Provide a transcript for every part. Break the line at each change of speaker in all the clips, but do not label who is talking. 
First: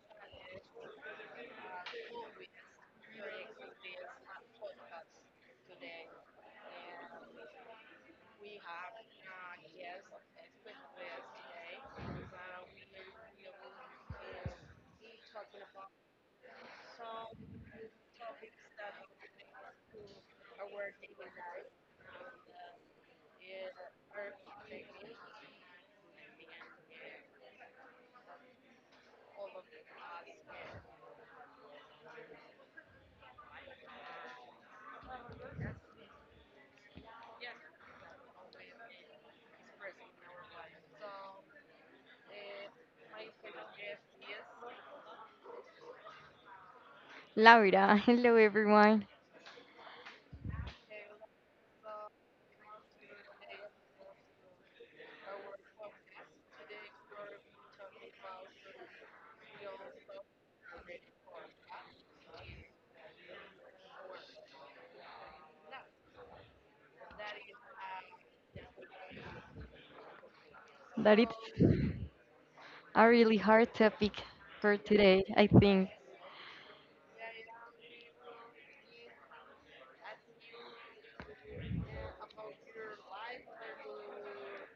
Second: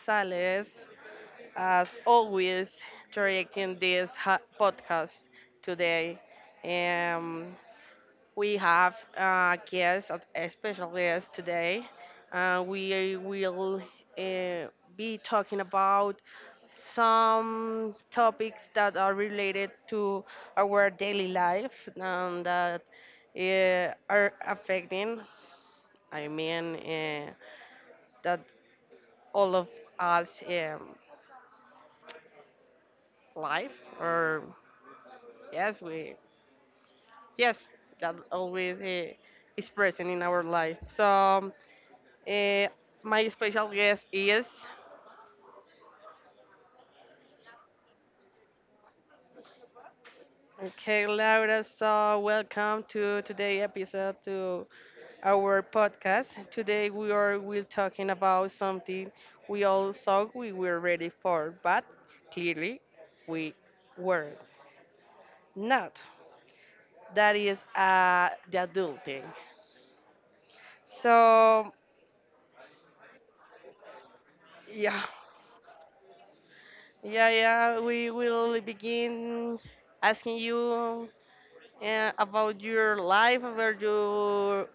Gonzalez, as always, directing this podcast today. Um, we have a guest, a special guest today. We will uh, be talking about some topics that are related to our daily life and that are affecting I mean uh, that all of us life or yes we yes that always is present in our life. So uh, my special guest is
Laura, hello everyone.
okay Laura. So welcome to today episode to our podcast. Today we are will talking about something we all thought we were ready for, but clearly we were not. That is the adult thing.
That it's
So
a really hard topic for
yeah,
today, I think.
yeah. We will begin asking you about your life, about your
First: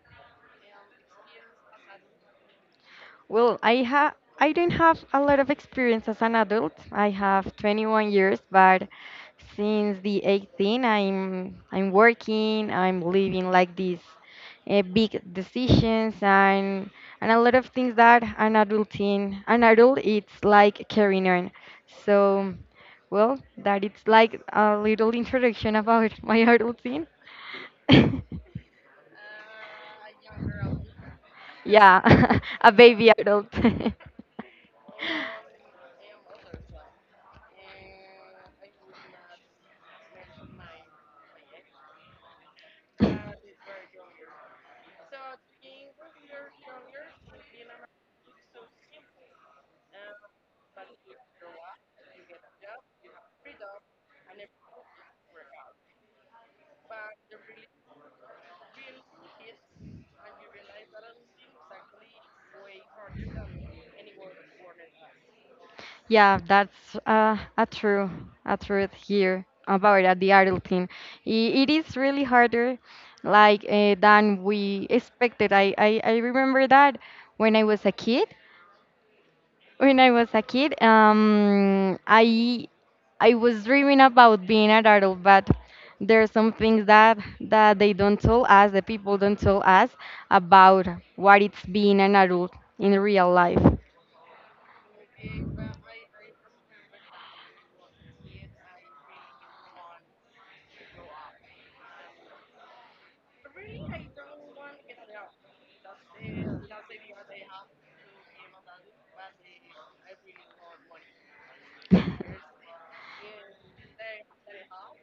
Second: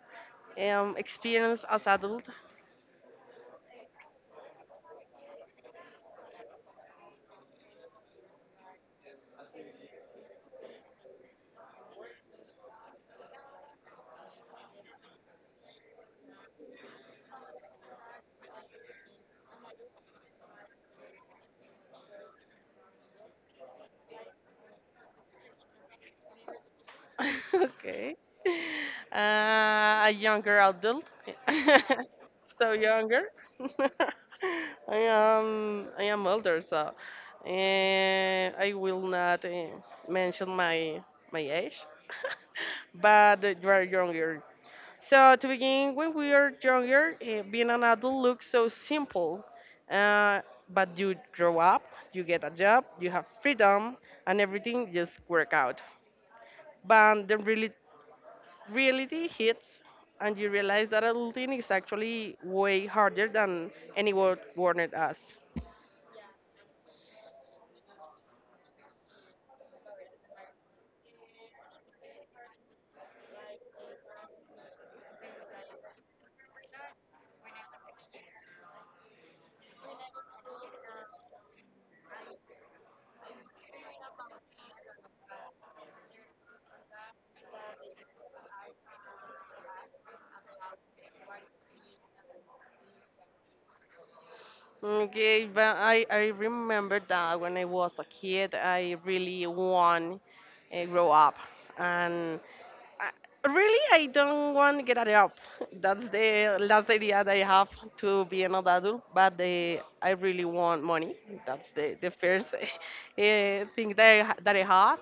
experience as adult.
Well, I don't have a lot of experience as an adult. I have 21 years, but since the 18, I'm working, I'm living like these big decisions and a lot of things that an adult in an adult it's like carrying on. So, well, that it's like a little introduction about my adult teen.
Okay. A younger adult.
Yeah,
So
a baby
younger.
adult.
I am older, so I will not mention my age. But you are younger. So to begin, when we are younger, being an adult looks so simple. Uh, but you grow up, you get a job, you have freedom, and everything just work out. But the reality hits and you realize that adulting is actually way harder than anyone warned us.
Yeah, that's a true, a truth here about the adulting. I- It is really harder, like than we expected. I remember that when I was a kid. When I was a kid, I was dreaming about being an adult, but there are some things that they don't tell us, the people don't tell us about what it's being an adult in real life.
Okay, but I remember that when I was a kid, I really want to grow up. And I- really I don't want to get a job. That's the last idea that I have to be an adult, but the, I really want money. That's the first thing that that I have.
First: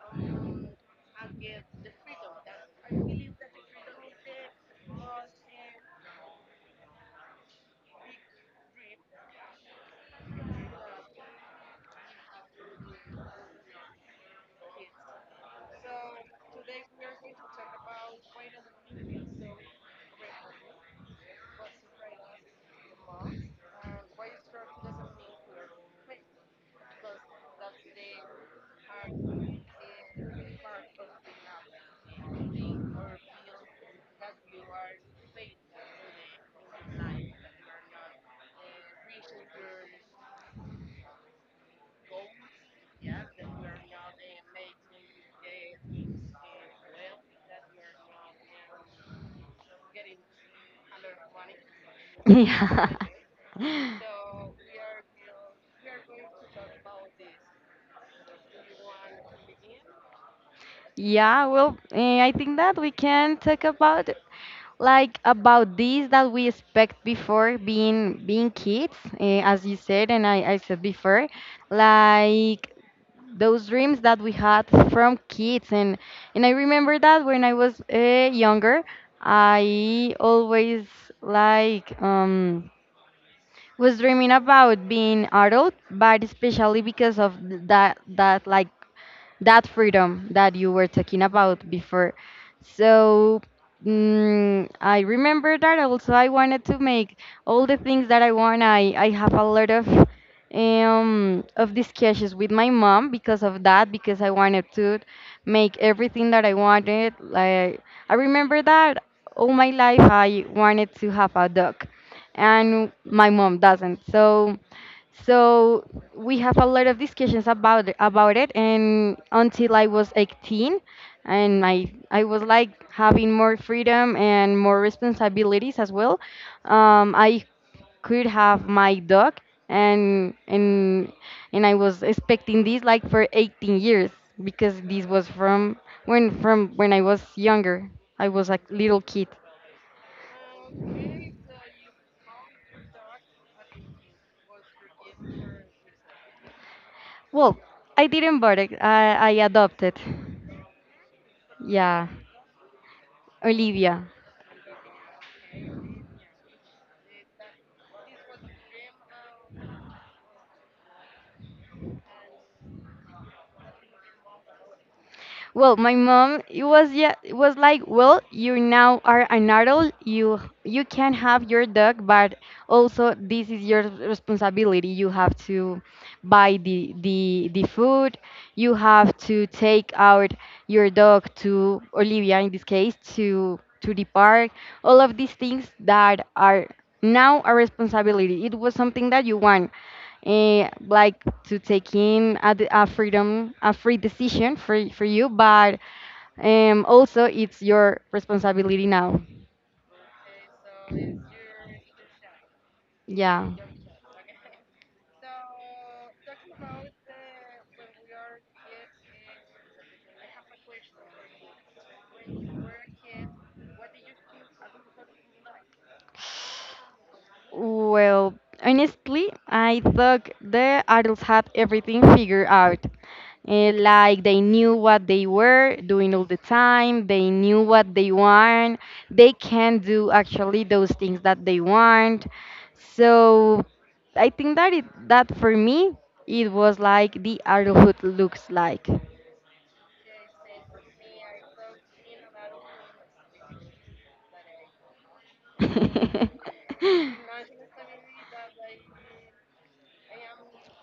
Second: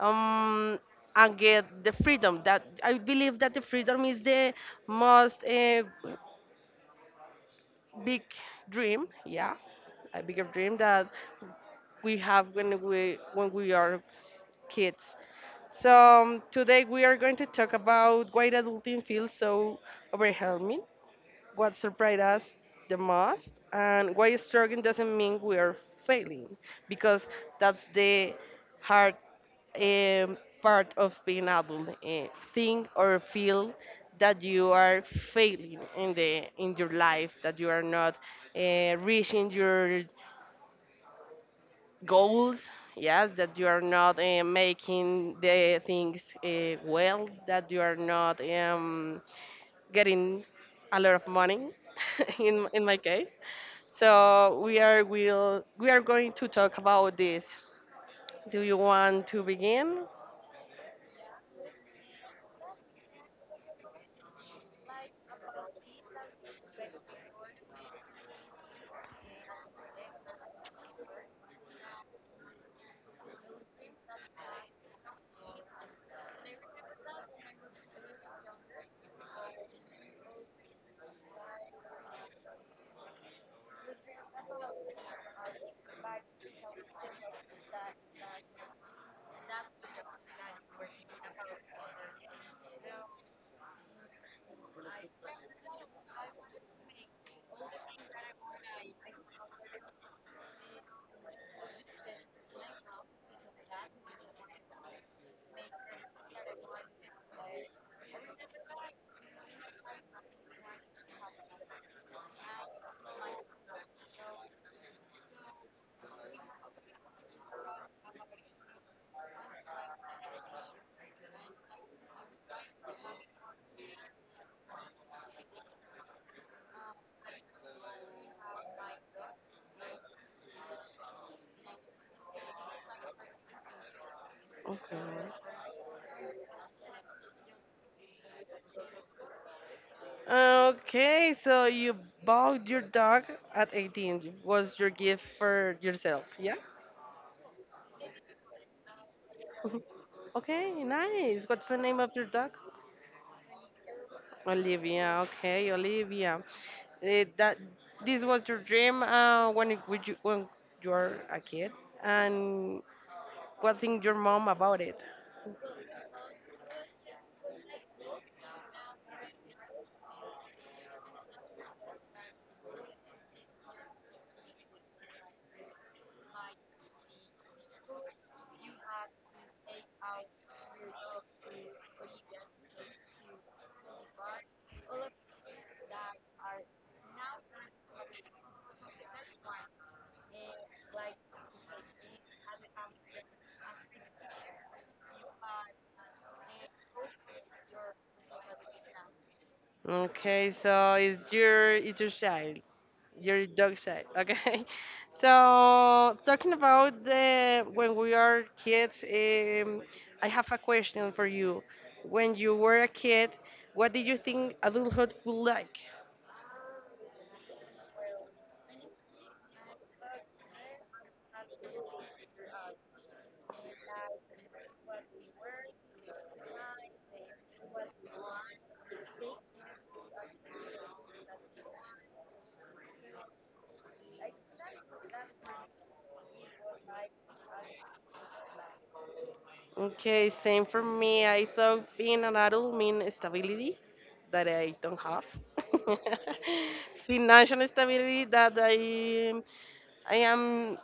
um, and get the freedom, that I believe that the freedom is the most big dream. Yeah, a bigger dream that we have when we are kids. So today we are going to talk about why adulting feels so overwhelming, what surprised us the most, and why struggling doesn't mean we are failing, because that's the hard part of being adult. Think or feel that you are failing in the in your life, that you are not reaching your goals. Yes, that you are not making the things well, that you are not getting a lot of money in
Yeah.
my case. So we are will we are going to talk about this. Do you want to begin?
Yeah, well, I think that we can talk about like about this that we expect before being kids, as you said, and I said before, like those dreams that we had from kids, and I remember that when I was younger, I always like was dreaming about being adult, but especially because of that like that freedom that you were talking about before. So I remember that also I wanted to make all the things that I want. I have a lot of discussions with my mom because of that because I wanted to make everything that I wanted. Like I remember that all my life I wanted to have a dog and my mom doesn't. So we have a lot of discussions about it, and until I was 18, and I was like having more freedom and more responsibilities as well. I could have my dog, and and I was expecting this like for 18 years because
Okay.
this was from when I was younger. I was a little kid.
Okay, so you bought your dog at 18. Was your gift for yourself? Yeah.
Well, I didn't buy it. I adopted.
Okay, nice. What's the name
Yeah,
of your dog?
Olivia.
Olivia, okay, Olivia. Eh, that this was your dream when it, when you were a kid, and what think your mom about it?
Well, my mom it was yeah it was like, well, you now are an adult. You can have your dog, but also this is your responsibility. You have to buy the food. You have to take out your dog to Olivia in this case to the park. All of these things that are now a responsibility. It was something that you want like to take in a, d- a freedom, a free decision for you, but also it's your responsibility now.
Okay, so it's your, it's your child, your
Yeah.
dog child. Okay, so talking about the when we are kids, I have a question for you. When you were a kid, what did you think adulthood would like?
Well, honestly, I thought the adults had everything figured out. Like they knew what they were doing all the time they knew what they want they can do actually those things that they want so I think that it that for me it was like the adulthood looks like
Okay, same for me. I thought being an adult mean stability that I don't have. Financial stability that I am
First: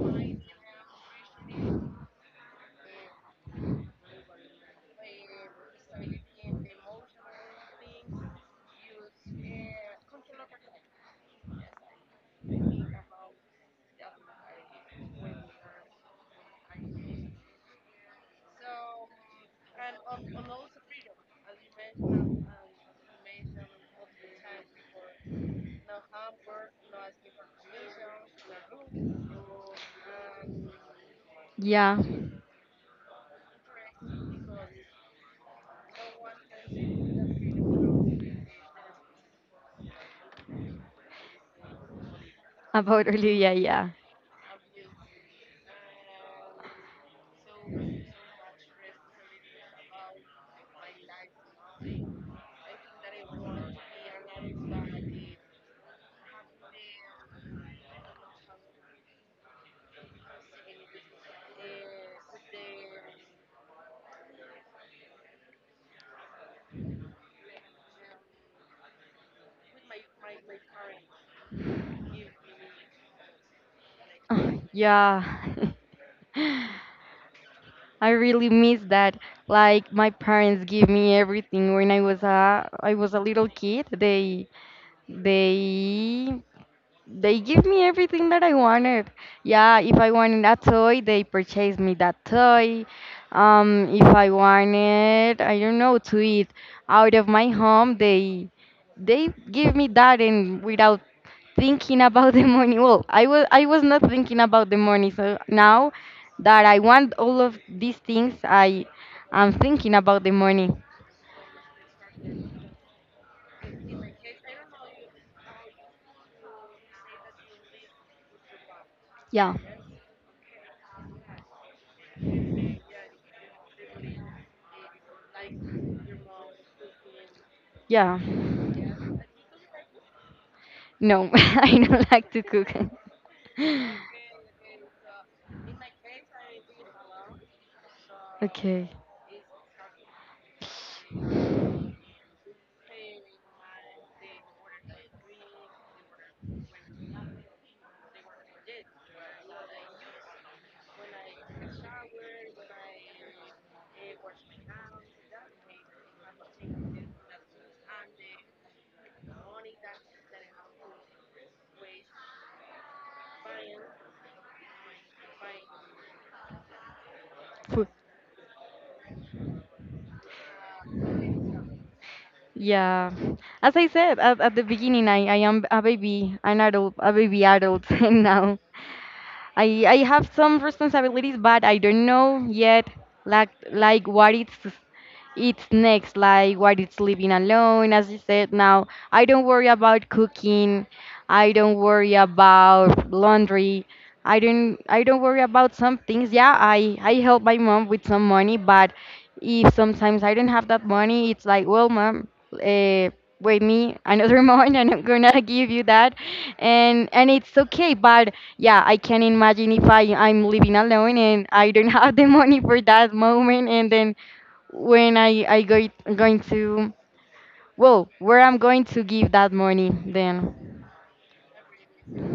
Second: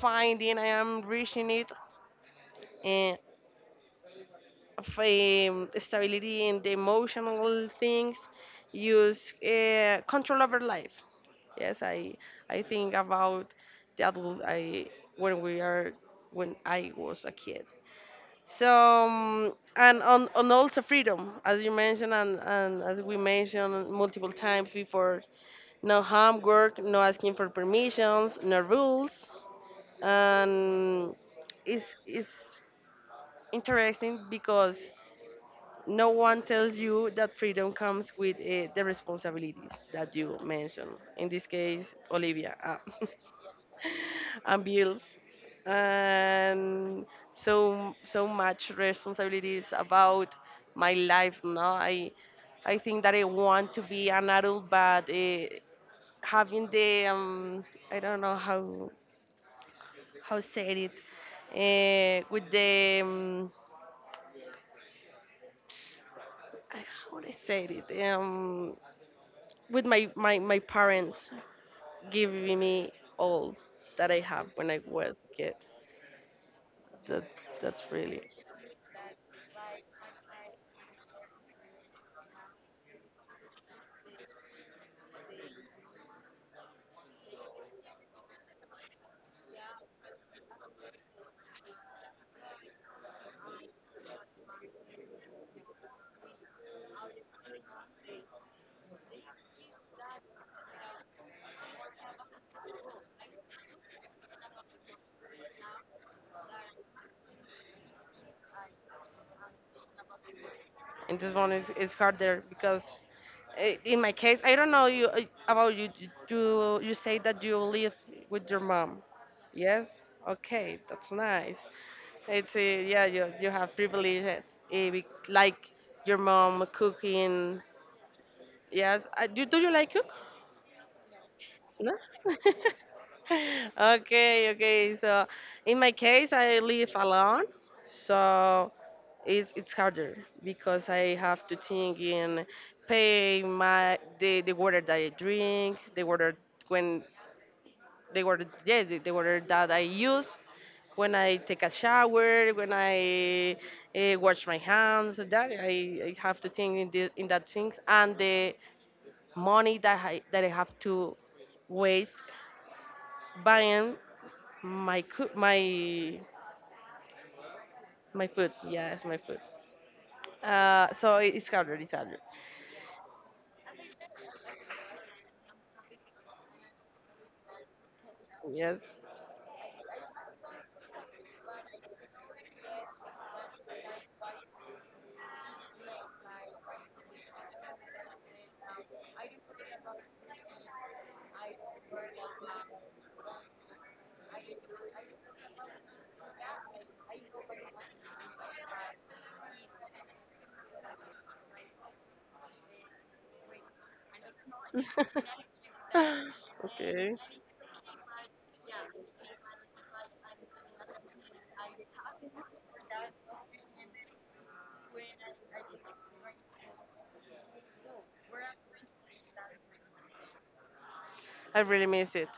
finding, I am reaching it, and stability in the emotional things, use control over life. Yes, I think about the adult I when we are when I was a kid. So and on also freedom, as you mentioned and as we mentioned multiple times before, no homework, no asking for permissions, no rules, and it's
yeah
it's interesting because no one tells you that freedom comes with the responsibilities that you mentioned. In this case, Olivia. Ah.
about olivia yeah
And bills and so so much responsibilities about my life. No, I I think that I want to be an adult, but having the I don't know how said it with the how would I say it with my my parents giving me all that I have
Oh,
when I was
yeah
a kid. That that's
I
really.
really miss that. Like my parents give me everything when I was a little kid. They they give me everything that I wanted. Yeah, if I wanted a toy, they purchased me that toy. If I wanted, I don't know, to eat out of my home, they give me that and without thinking about the money. Well, I was not thinking about the money. So now that I want all of these things, I am thinking about the money.
And this one is harder because in my case I don't know you about you. You say that you live with your mom.
Yeah,
Yes, okay, that's nice. It's yeah, you have privileges, like your mom cooking.
yeah.
Yes. Do you like cook?
No, I
No?
don't like to cook.
Okay, okay. So in my case, I live alone, so
Okay.
it's harder because I have to think in pay my the water that I drink, the water when the water, yeah, the water that I use when I take a shower, when I wash my hands. That I have to think in the, in that things and the money that I have to waste buying my
Fu-
my food. Yes, my food. So it- it's harder. It's harder.
Yeah. As I said at the beginning, I am a baby, an adult, a baby adult, and now
Yes.
I have some responsibilities, but I don't know yet like what it's next, like what it's living alone, as you said. Now, I don't worry about cooking. I don't worry about laundry. I don't worry about some things. Yeah, I help my mom with some money, but if sometimes I don't have that money, it's like, well, mom, wait me another month, and I'm gonna give you that,
Okay.
and it's okay. But yeah, I can imagine if I'm living alone and I don't have the money for that moment, and then when I go going to well where I'm going to give that money then.
I really miss it.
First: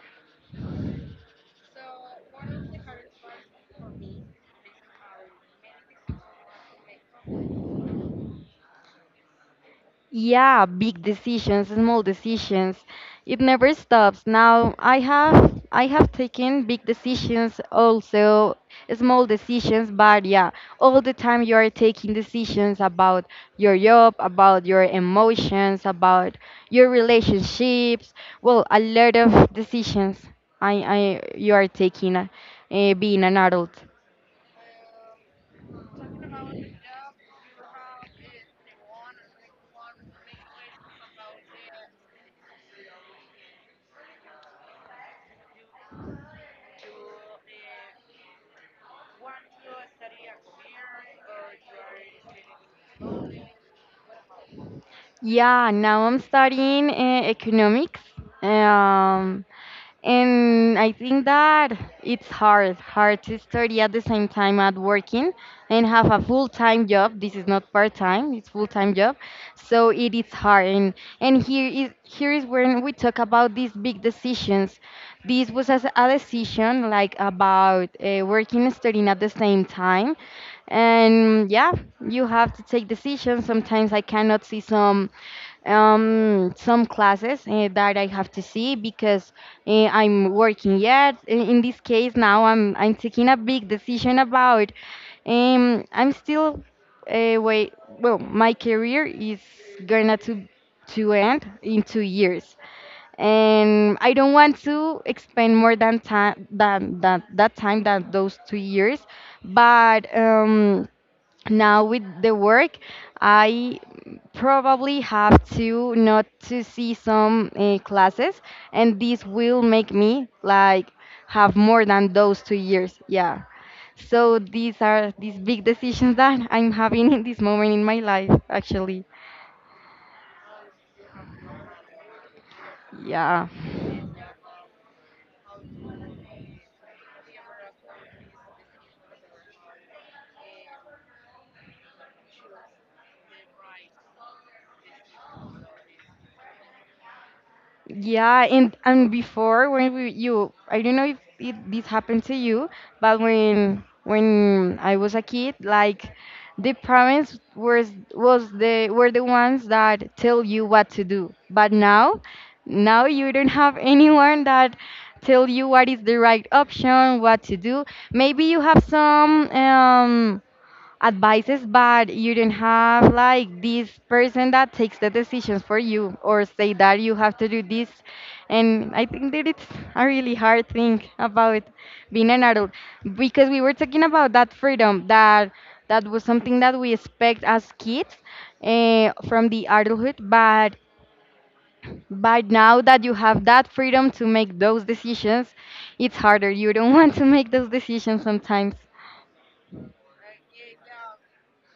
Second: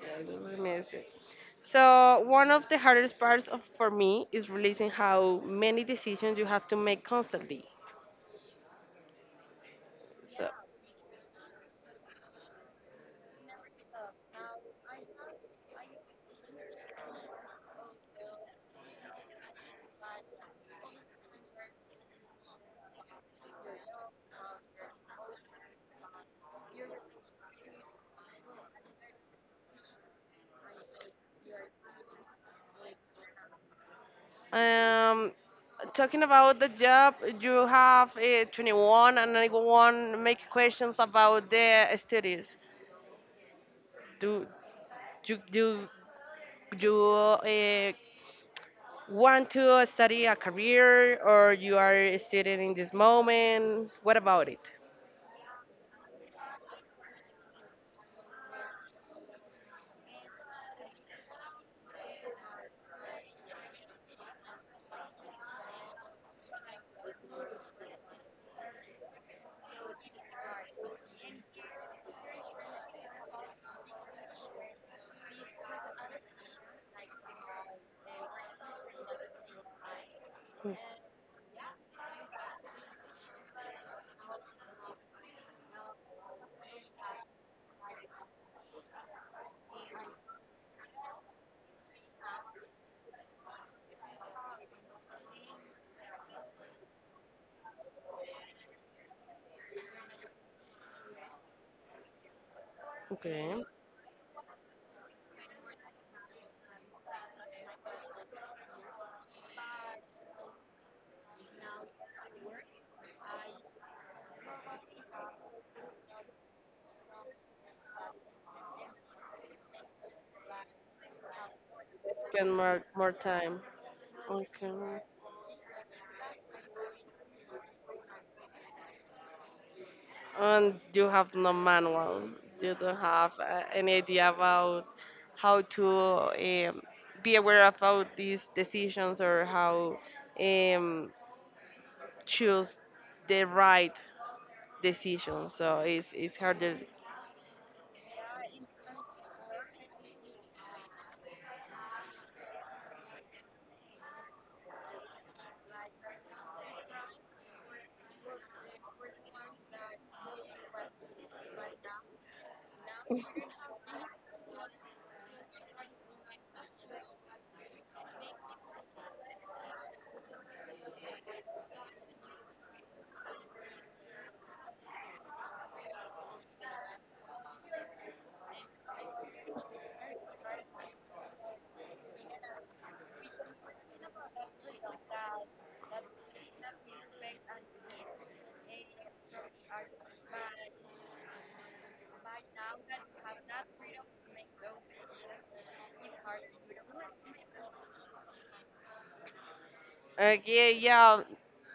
Yes, I really miss it. So one of the hardest parts of, for me is realizing how many decisions you have to make constantly. So,
Yeah, big decisions, small decisions. It never stops. Now I have taken big decisions also small decisions but yeah all the time you are taking decisions about your job about your emotions about your relationships well a lot of decisions I you are taking being an adult
um, talking about the job, you have 21 and I go make questions about the studies. Do do you uh, want to study a career, or you are a student in this moment? What about it?
Yeah, now I'm studying economics, um, and I think that it's hard to study at the same time at working and have a full-time job. This is not part-time; it's full-time job, so it is hard. And here is when we talk about these big decisions. This was as a decision like about working and studying at the same time, and yeah, you have to take decisions. Sometimes I cannot see some classes that I have to see because I'm working yet. In this case, now I'm taking a big decision about. I'm still wait. Well, my career is gonna to end in 2 years,
Okay.
and I don't want to expend more than time than that time than those 2 years. But now with the work I probably have to not to see some classes and this will make me like have more than those
Spend
two
more,
years
more
yeah
time.
so
Okay.
these are these big decisions that I'm having in this moment in my life actually
And you have no manual. You don't have
yeah
any idea about how to be aware about these decisions or how um, choose the right decision. So it's harder.
Yeah, and before when we you I don't know if it, this happened to you, but when I was a kid, like the parents were was the were the ones that tell you what to do. But now, now you don't have anyone that tell you what is the right option, what to do. Maybe you have some advice is bad you don't have like this person that takes the decisions for you or say that you have to do this and I think that it's a really hard thing about being an adult because we were talking about that freedom that was something that we expect as kids from the adulthood but now that you have that freedom to make those decisions it's harder you don't want to make those decisions sometimes
Okay, yeah. Yeah,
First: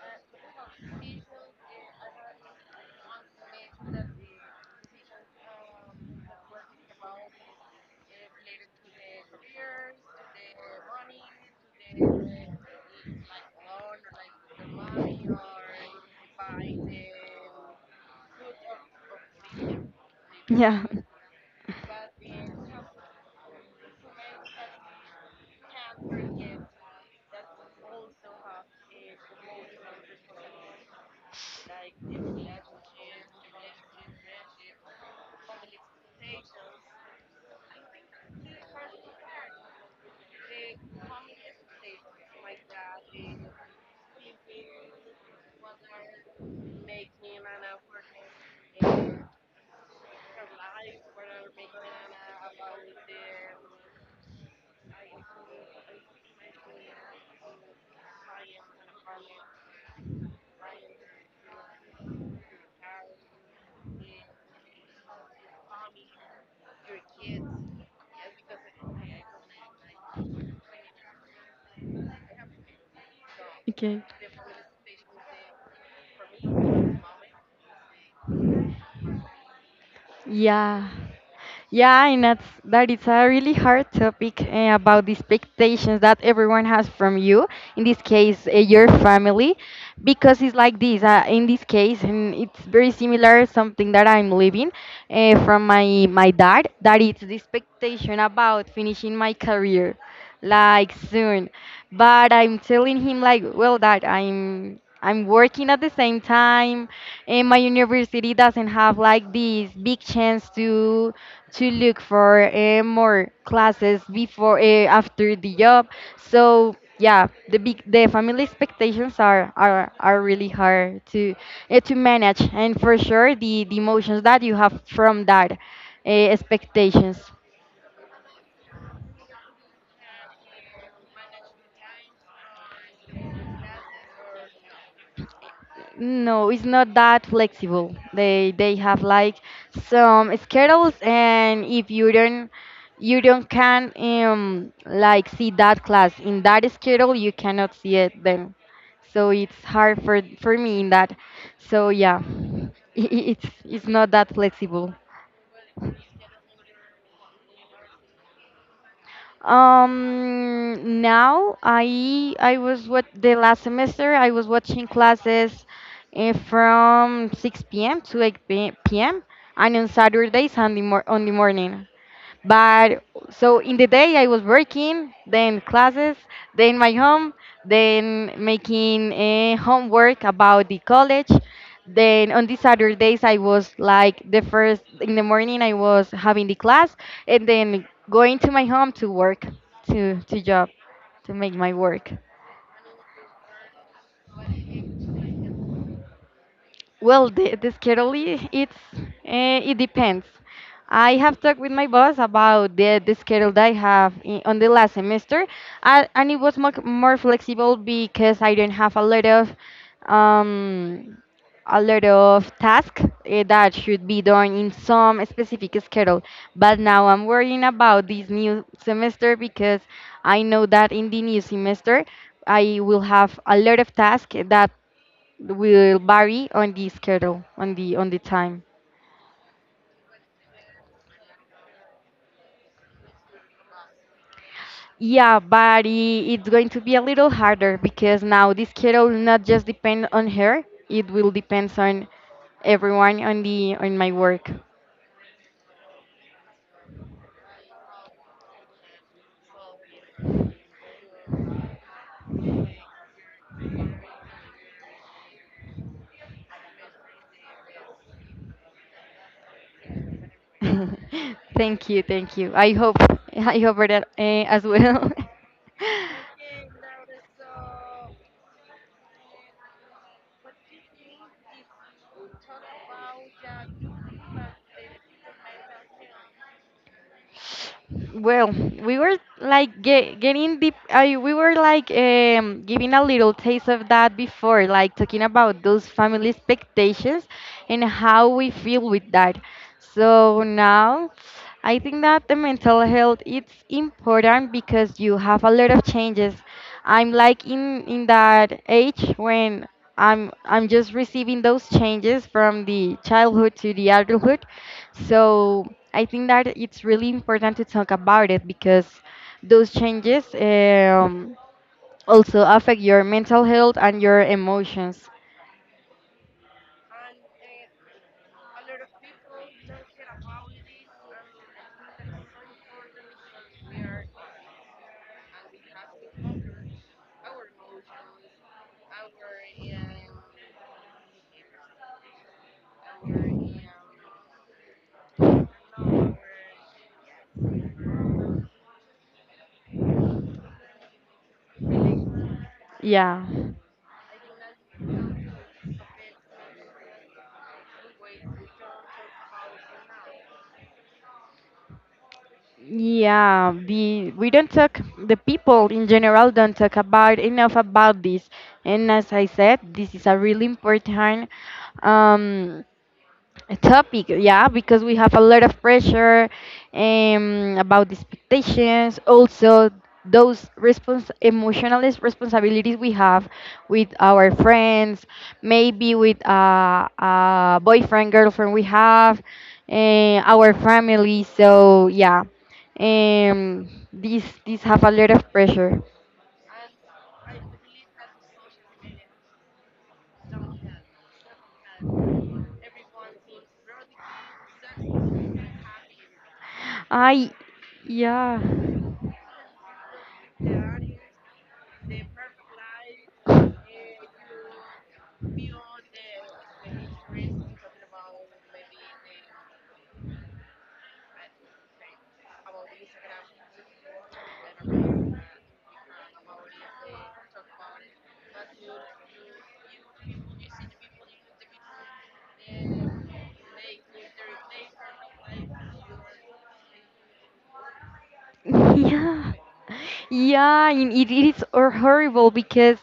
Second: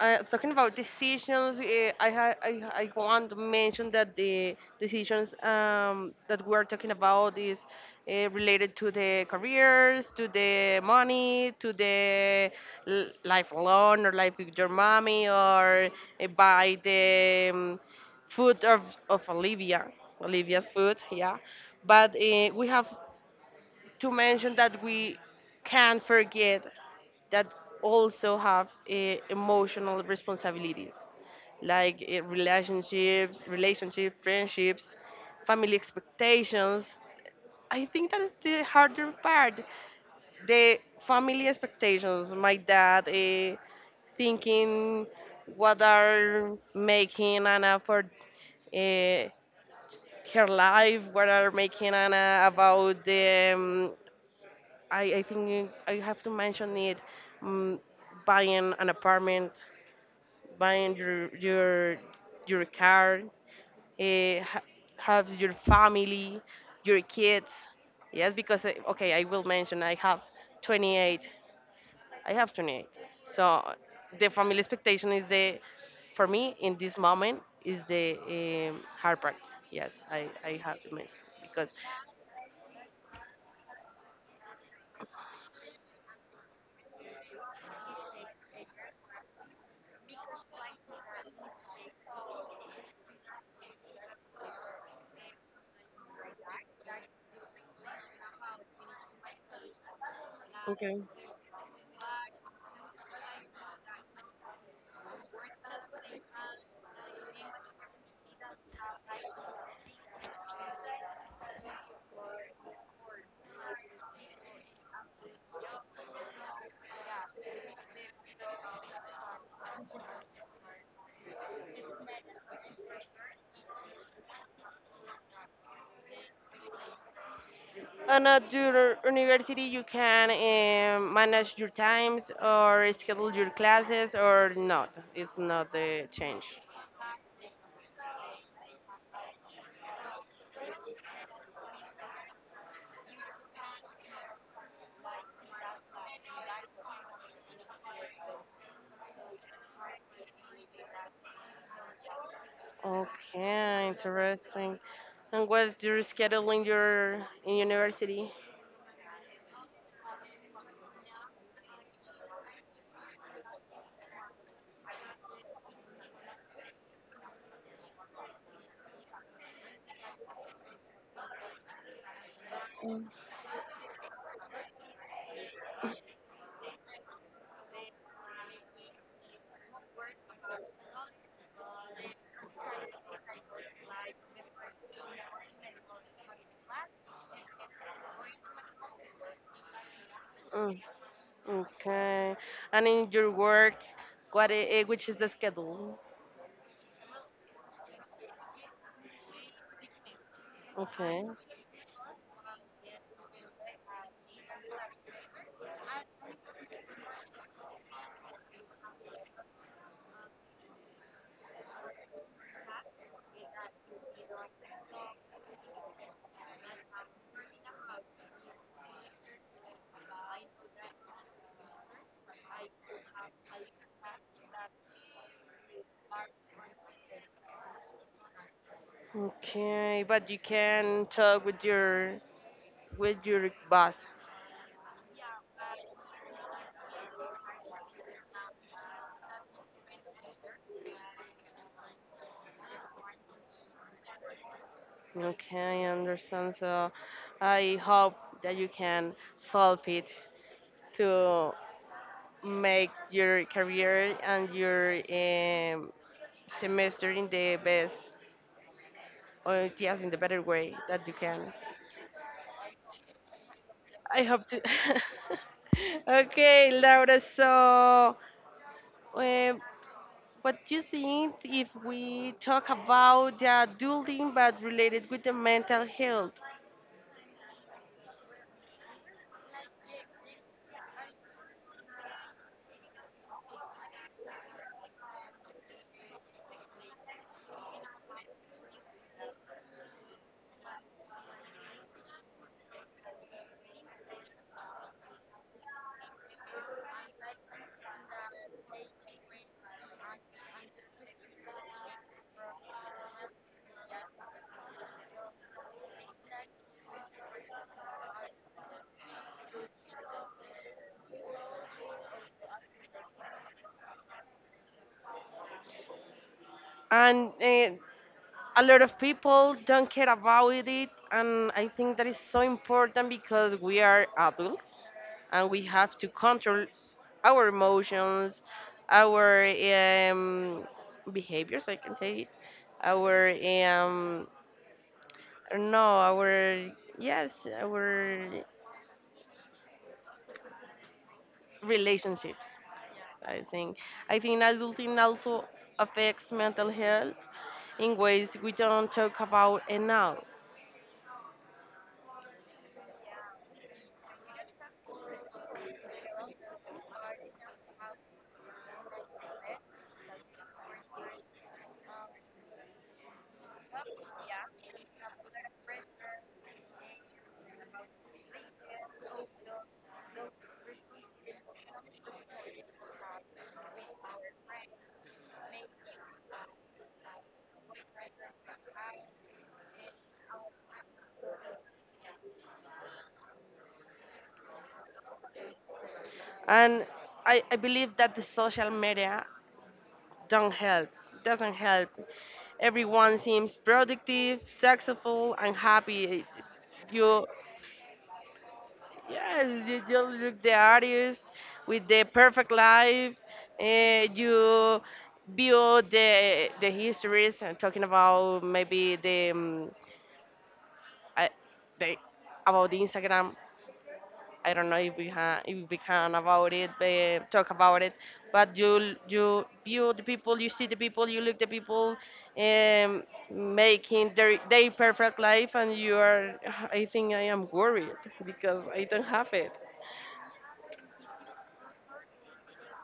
Talking about decisions, I want to mention that the decisions that we're talking about is related to the careers, to the money, to the life alone or life with your mommy, or buy the food of Olivia, Olivia's
yeah
food, yeah. But we have to mention that we can't forget that also have emotional responsibilities like relationships, friendships, family expectations. I think that is the harder part, the family expectations. My dad thinking what are making anna for uh, her life, what are making anna about the I think I have to mention it. Um, buying an apartment, buying your your car, uh, ha- have your family, your kids. Yes, because okay, I will mention I have 28. I have 28. So
okay
the family expectation is the, for me in this moment is the hard part. Yes, I have
yeah
to mention because
Yeah, and that's that it's a really hard topic about the expectations that everyone has from you. In this case, your family, because it's like this. In this case, and it's very similar something that I'm living from my dad. That it's the expectation about finishing my career, like
okay.
soon. But I'm telling him like, well, dad, I'm working at the same time and my university doesn't have like this big chance to look for more classes before after the job. So yeah, the family expectations are are really hard to manage, and for sure the emotions that you have from that uh, expectations.
And at your university, you can manage your times or schedule your classes or not. It's not the change.
No, it's not that flexible. They have like some schedules, and if you don't you don't can like see that class in that schedule, you cannot see it then. So it's hard for me in that. So yeah, I-
Okay,
it's not that
interesting.
flexible.
And what's your schedule in your in university?
Now I was what the last semester I was watching classes from 6 p.m. to 8 p.m. and on Saturdays on the morning. But so in the day I was working, then classes, then my home, then making homework about the college. Then on the Saturdays I was like the first in the morning I was having the class and then going to my home to work, to job,
Mm,
to make my work.
okay. And in your work, which is the schedule?
Well, the schedule I- it's it depends. I
Okay.
have talked with my boss about the schedule that I have I on the last semester, and it was much more flexible because I didn't have um, a lot of tasks that should be done in some specific schedule. But now I'm worrying about this new semester because I know that in the new semester I will have a lot of tasks that will vary on the schedule on the time.
Okay, but you can talk with your boss.
Yeah, but it's going to be a little harder because now this schedule will not just depend on her. It will depend on everyone on my work.
Okay, I understand. So I hope that you can solve it to make your career and your semester in the best, or yes, in the better way that you can.
Thank you. I hope that
I hope to.
as well.
Okay, Laura. So, um, what do you think if we talk about the adulting but related with the mental health?
Well, we were like ge getting deep. I We were like giving a little taste of that before, like talking about those family expectations and how we feel with that. So now, I think that the mental health it's important because you have a lot of changes. I'm like in that age when I'm just receiving those changes from the childhood to the adulthood, so I think that it's really important to talk about it because those changes also affect your mental health and your emotions.
And a lot of people don't care about it, and I think that is so important because we are adults and we have to control our emotions, our behaviors I can say it, our um no our yes our relationships.
Yeah.
i think I think adulting also affects mental health in ways we don't talk about enough.
Yeah, the we don't talk, the people in general don't talk about enough about this. And as I said, this is a really important um a topic, yeah, because we have a lot of pressure about the expectations, also those emotional responsibilities we have with our friends, maybe with a boyfriend girlfriend we have, our family, so yeah, um, these have a lot of pressure.
And I believe that the social media don't help doesn't help. Everyone seems productive, successful and happy. you
I Yeah.
yes you you look the artist with the perfect life. You view the histories and talking about maybe the, I, the about the instagram. I don't know if we can about it, talk about it. But you view the people, you see the people, you look the people, um, making their perfect life, and you are. I think I am worried because I don't have
Yeah.
it.
Yeah, and it is horrible because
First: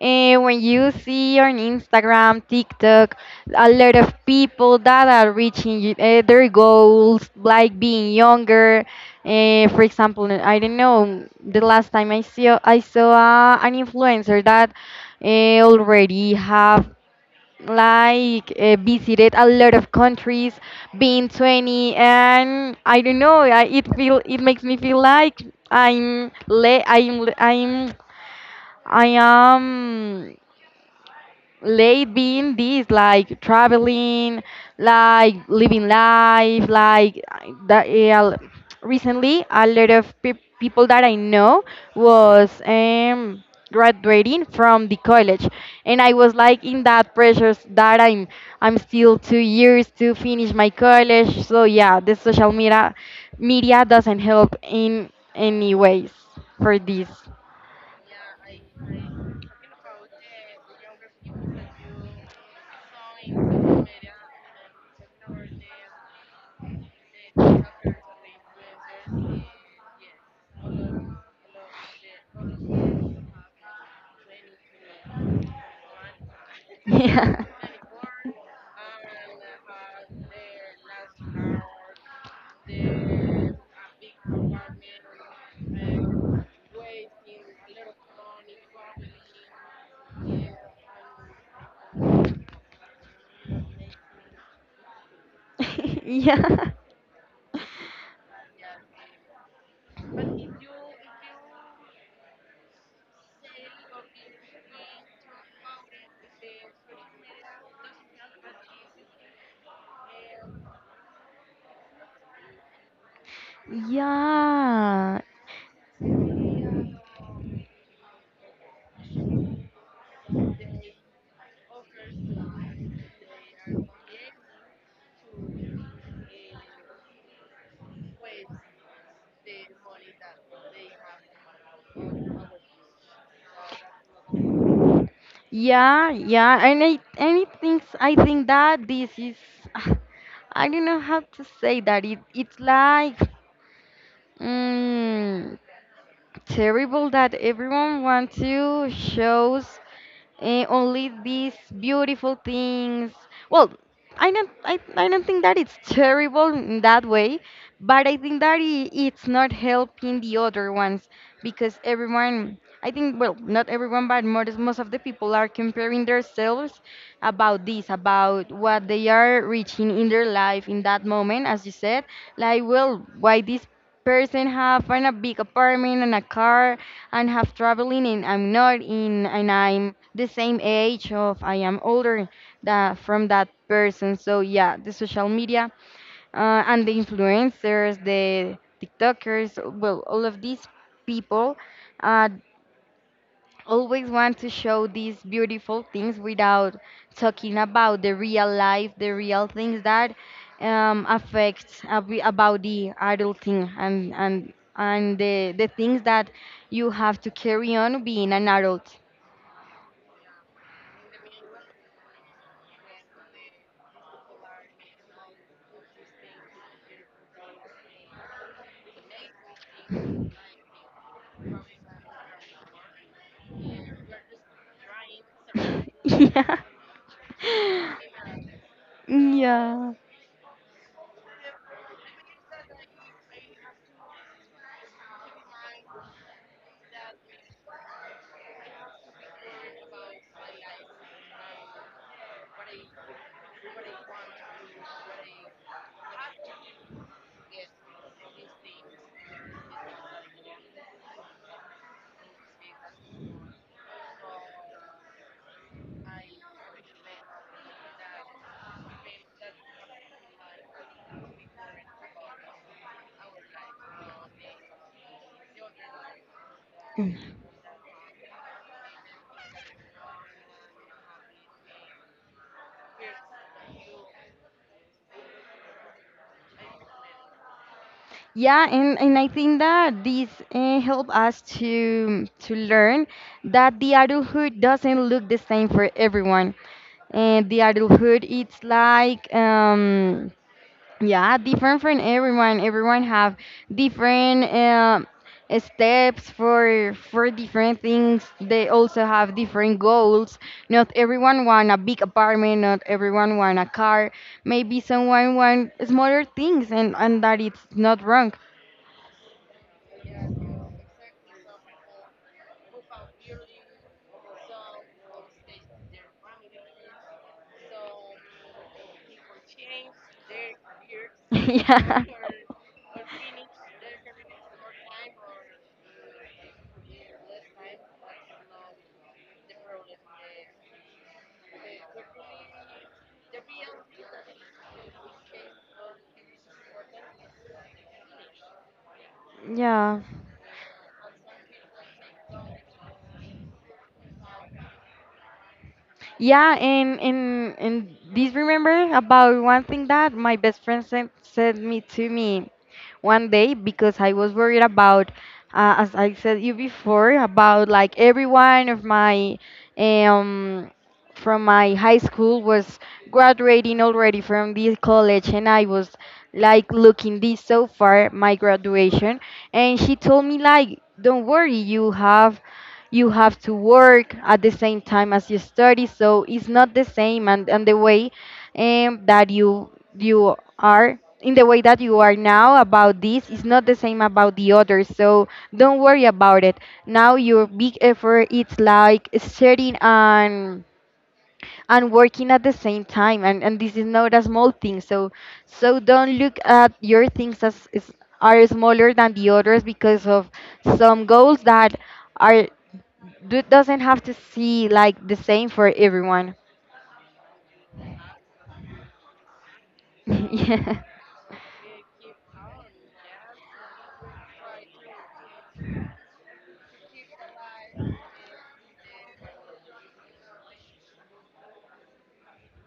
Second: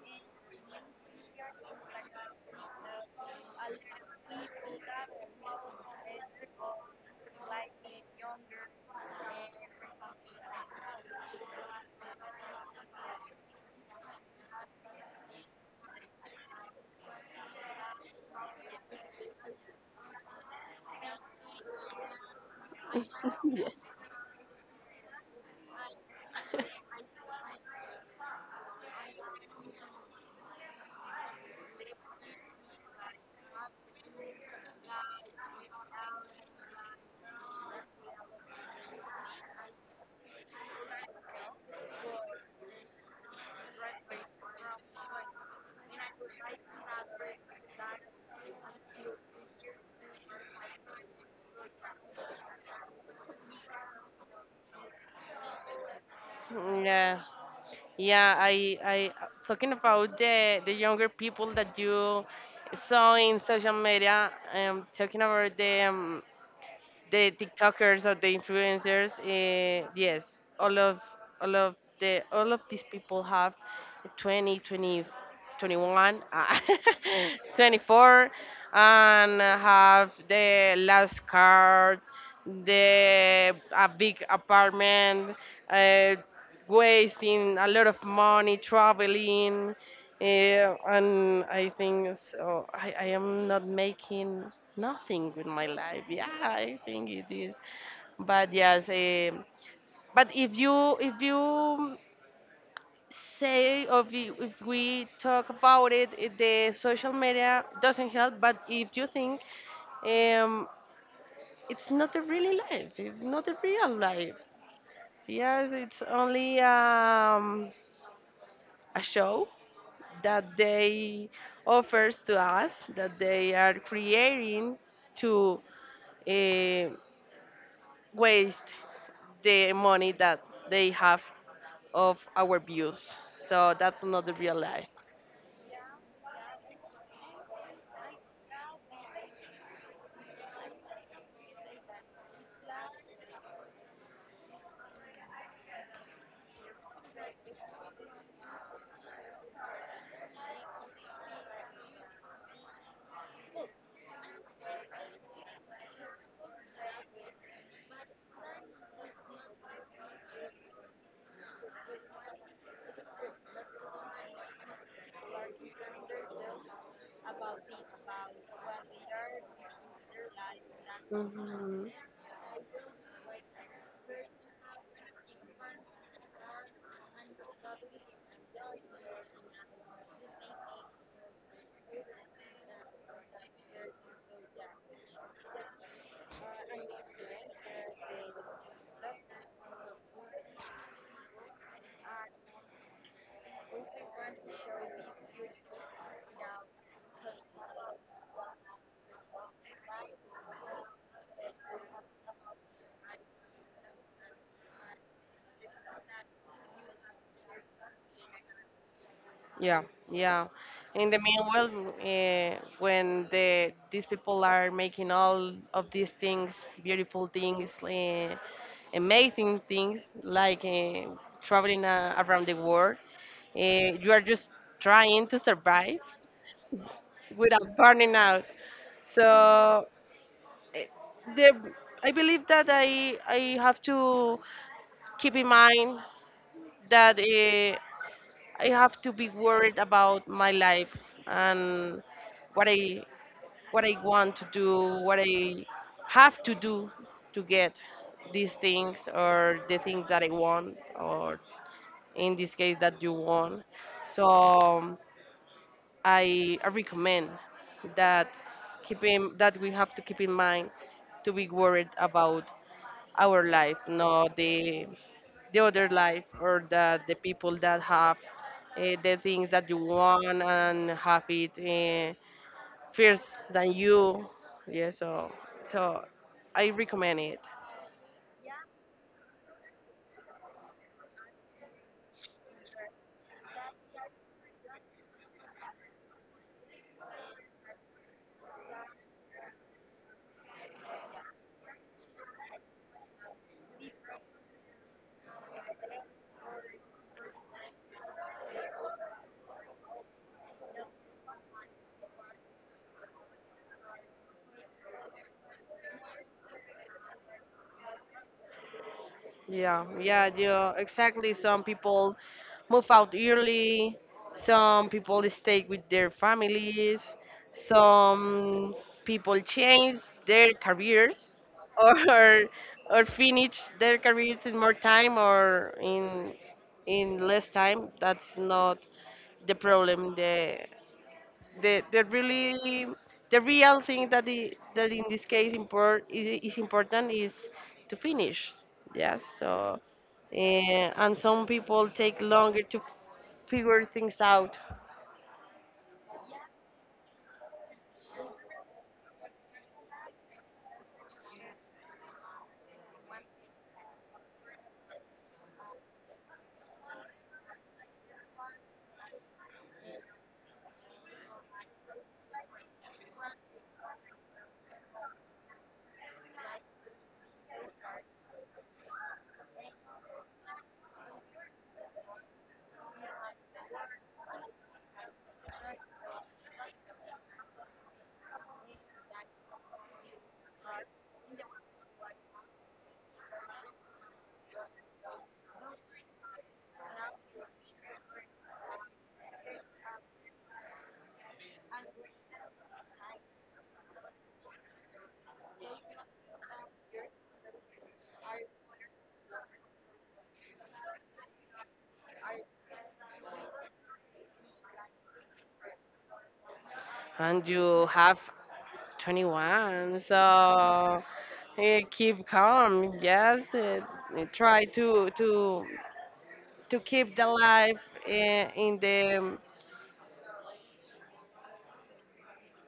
when you see on Instagram, TikTok, a lot of people that are reaching their goals, like being younger. For example, I don't know, the last time I saw an influencer that already have like visited a lot of countries being 20, and I don't know it feel it makes me feel like I'm I am late being this like traveling, like living life like that. Yeah, recently a lot of people that I know was graduating from the college, and I was like in that pressure that i'm still 2 years to finish my college. So yeah, the social media doesn't help in any ways for this.
Yeah. Yeah, yeah. I talking about the younger people that you saw in social media. Talking about them. The TikTokers or the influencers, yes, all of all of these people have 20, 20, 21,
Have 20, 21,
24, and have the last car, the a big apartment. Uh, wasting a lot of money traveling, and I think so. I am not making nothing with my life. Yeah,
yeah.
I think it is. But yes, but if you say, or if we talk about it, it, the social media doesn't help. But if you think um, it's not a really life. It's not a real life.
Yeah,
Yes, it's only a show that they offers to us, that they are creating to uh, waste the money that they have of our views. So that's not the real life.
yeah, and I and it thinks I think that this is I don't know how to say that it's like mm, terrible that everyone wants to shows only these beautiful things. Well, I don't think that it's terrible in that way, but I think that it's not helping the other ones because everyone, I think, well, not everyone, but most of the people are comparing themselves about this, about what they are reaching in their life in that moment, as you
Mhm.
said. Like, well, why this person have a big apartment and a car and have traveling, and I'm not in, and I'm the same age of I am older that from that person. So yeah, the social media and the influencers, the TikTokers, well, all of these people uh, always want to show these beautiful things without talking about the real life, the real things that affect about the adulting and the things that you have to carry on being an adult.
Yeah, yeah. In the meanwhile, when these people are making all of these things, beautiful things, amazing things like traveling around the world, you are just trying to survive
Yeah.
without burning out. So,
Yeah.
eh, the, I believe that I have to keep in mind that I have to be worried about my life, and what I, what I want to do, what I have to do to get these things, or the things that I want, or in this case that you want. So I recommend that that we have to keep in mind to be worried about our life, not the other life, or that the people that have the things that you want and have it first than you. Yeah, so so I recommend it.
Yeah, and I think that this help us to learn that the adulthood doesn't look the same for everyone. And the adulthood it's like yeah, different from everyone. Everyone have different steps for different things. They also have different goals. Not everyone want a big apartment. Not everyone want a car. Maybe someone want smaller things, and that it's not wrong.
Yeah, yeah, yeah, exactly. Some people move out early, some people stay with their families, some people change their careers
Yeah.
or or finish their careers in more time or in less time. That's not the problem. The really the real thing that the that in this case is important is to finish, yes. So
Yeah.
and some people take longer to figure things out.
Yeah, and this remember about one thing that my best friend sent me to me one day because I was worried about, as I said you before, about like everyone of my um from my high school was graduating already from this college, and I was like looking this so far my graduation. And she told me like don't worry, you have, you have to work at the same time as you study, so it's not the same. And the way that you are in, the way that you are now about this is not the same about the others, so don't worry about it. Now your big effort it's like studying and working at the same time, and this is not a small thing. So so don't look at your things as are smaller than the others because of some goals that are doesn't have to see like the same for everyone.
And you have 21, so
Yeah.
keep calm, yes. Uh, try to to keep the life in the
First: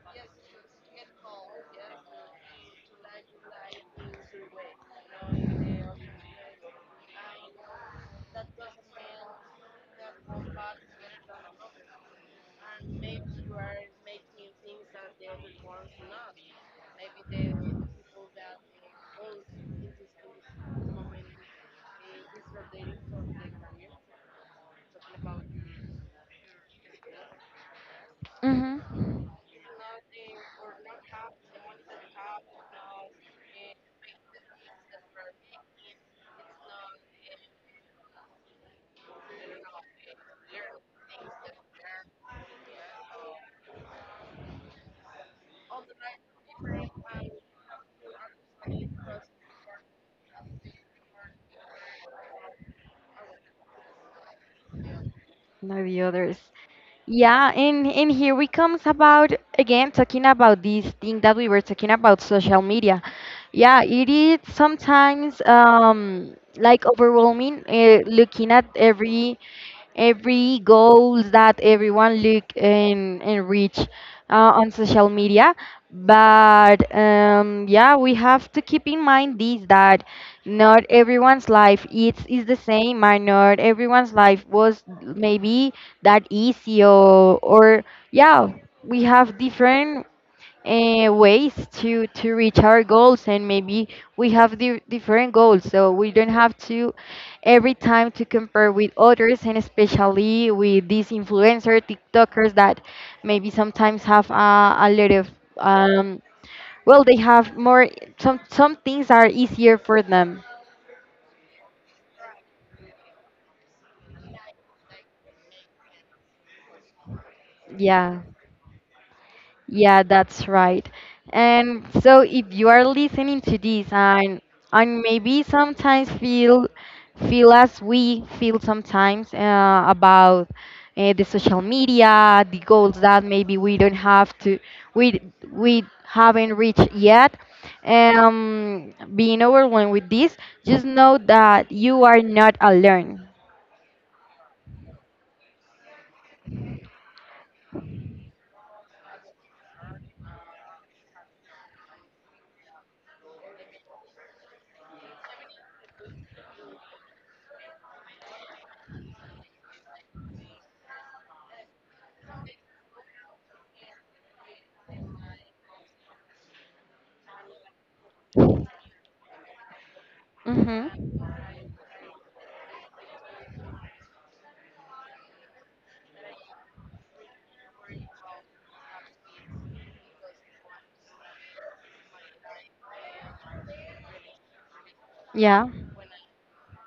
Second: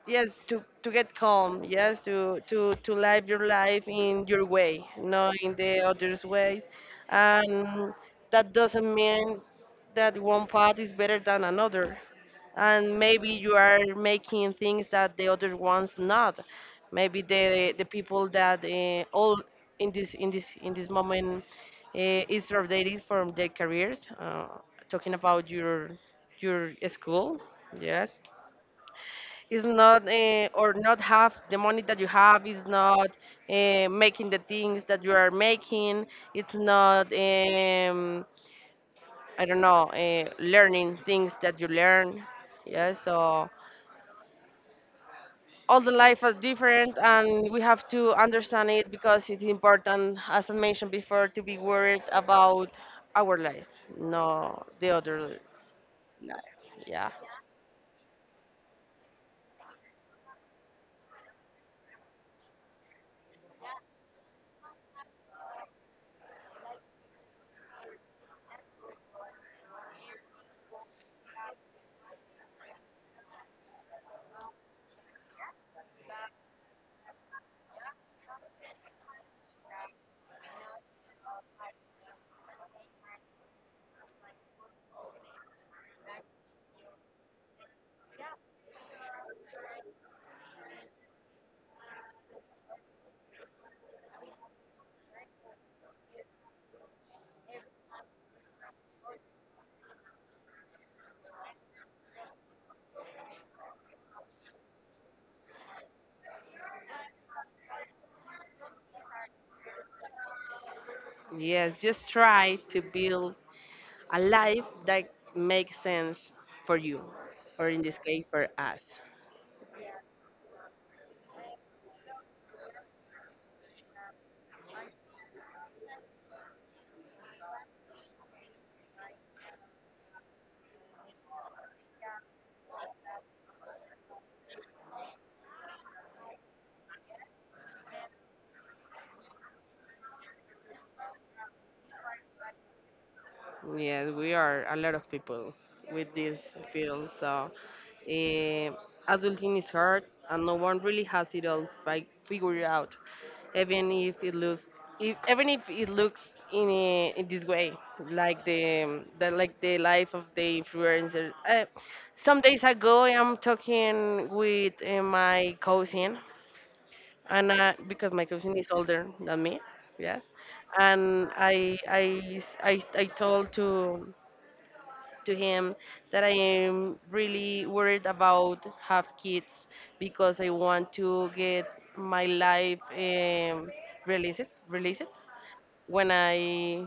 yes, to get calm, yes, to to live your life in your way, not in the others' ways. And that doesn't mean that one path is better than another. And maybe you are making things that the other ones not. Maybe the people that all in this moment is rotating from their careers, talking about your school, yes,
Hmm.
is not, or not have the money that you have, is not, making the things that you are making, it's not, I don't know, learning things that you learn. Yeah, so all the life are different, and we have to understand it, because it's important, as I mentioned before, to be worried about our life, no the other
Not the others.
life. Yeah.
Yeah, and here we comes about again talking about this thing that we were talking about social media. Yeah, it is sometimes like overwhelming looking at every goals that everyone look and reach on social media. But yeah, we have to keep in mind this that not everyone's life is the same, and not everyone's life was maybe that easy, or yeah, we have different ways to reach our goals, and maybe we have di different goals. So we don't have to every time to compare with others, and especially with these influencer tiktokers that maybe sometimes have a lot of um well, they have more, some things are easier for them.
Yes, just try to build a life that makes sense for you, or in this
Yeah.
case, for us.
Yeah, that's right. And so if you are listening to this, and maybe sometimes feel, feel as we feel sometimes about the social media, the goals that maybe we we haven't reached yet. Being overwhelmed with this, just know that you are not alone.
Yes, we are a lot of people with this field. So, eh, adulting is hard, and no one really has it all figured out. Even if it looks, if, even if it looks in, in this way, like the like the life of the influencer. Some days ago, I'm talking with my cousin, and I, because my cousin is older than me, yes,
Mm-hmm.
and I told to him that I am really worried about have kids, because I want to get my life released
Yeah,
when I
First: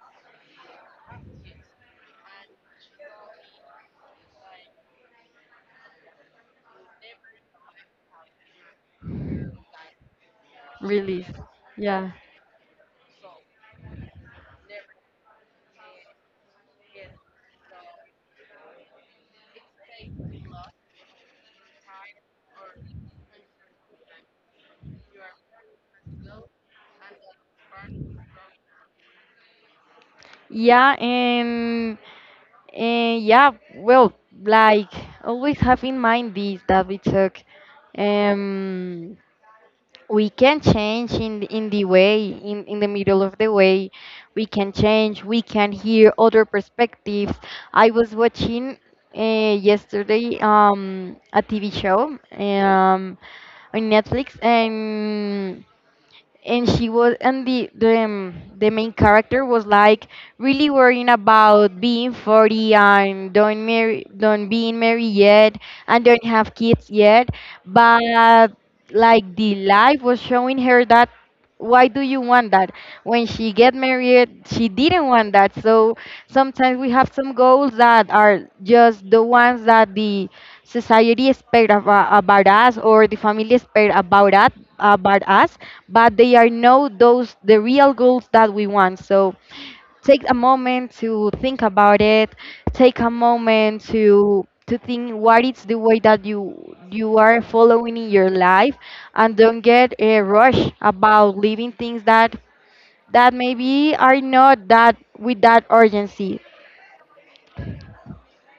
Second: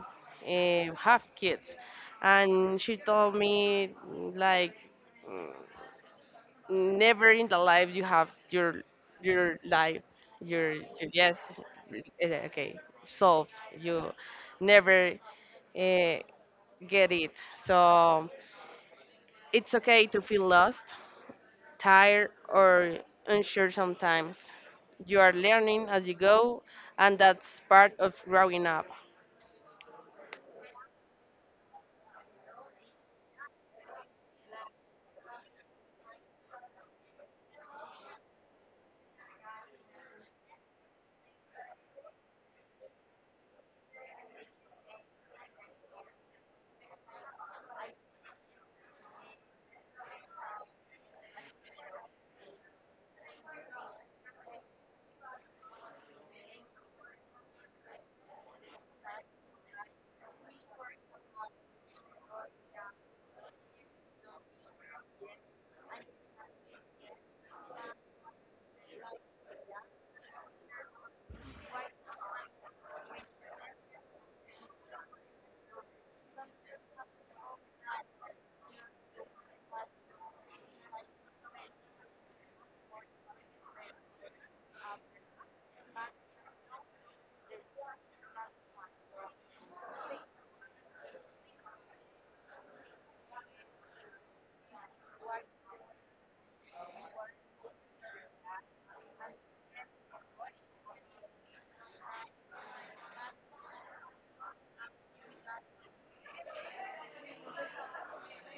have kids. And she told me like, never in the life you have your your life your,
release.
yes.
Yeah.
Eh, okay, solved. You never uh, get it. So it's okay to feel lost, tired, or unsure sometimes. You are learning as you go, and that's part of growing up.
Yeah, and yeah, well, like always have in mind this that we took. Um, we can change in in the way in the middle of the way. We can change. We can hear other perspectives. I was watching yesterday a TV show on Netflix. And she was, and the main character was like really worrying about being 40 and don't marry, don't being married yet and don't have kids yet. But like the life was showing her that why do you want that. When she get married, she didn't want that. So sometimes we have some goals that are just the ones that the society expect about us or the family expect about us about us but they are not those the real goals that we want. So take a moment to think about it. Take a moment to think what is the way that you are following in your life, and don't get a rush about leaving things that that maybe are not that with that urgency.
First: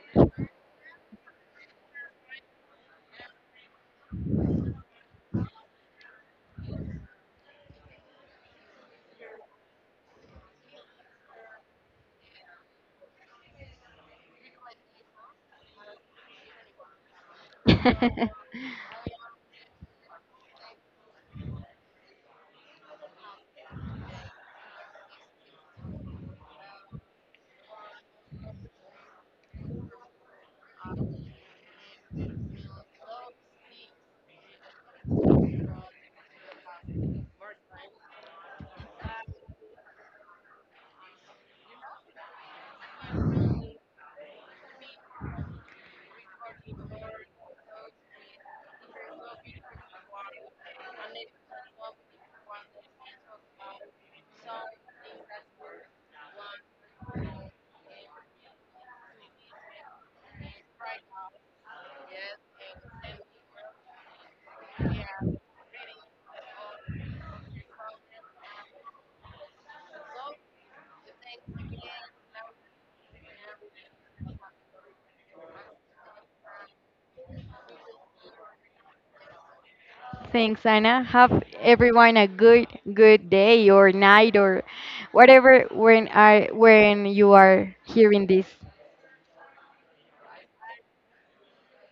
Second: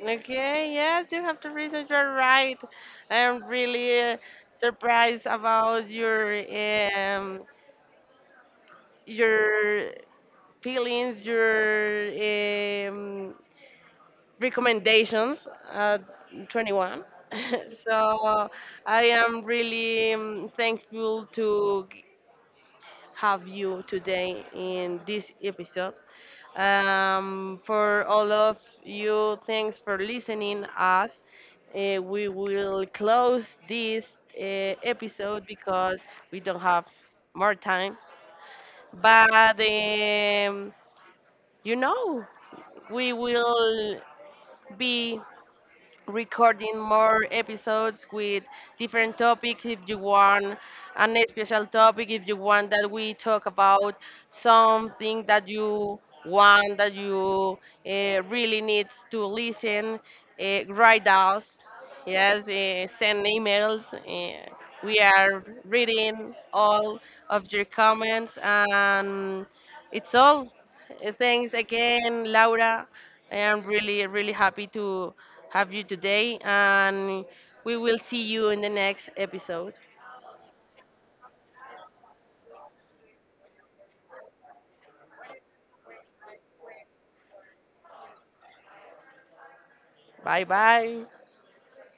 Okay, yes, you have to reason, you're right. I'm really surprised about your your feelings, your recommendations at 21. So I am really thankful to have you today in this episode. For all of you, thanks for listening us. We will close this episode because we don't have more time. But um, you know we will be recording more episodes with different topics. If you want an special topic, if you want that we talk about something that you want, that you really needs to listen, write us, yes. Uh, send emails. We are reading all of your comments, and it's all. Thanks again, Laura. I am really, really happy to have you today, and we will see you in the next episode.
Thanks, Anna. Have everyone a good good day or night or whatever when I when you are hearing this.
Bye bye.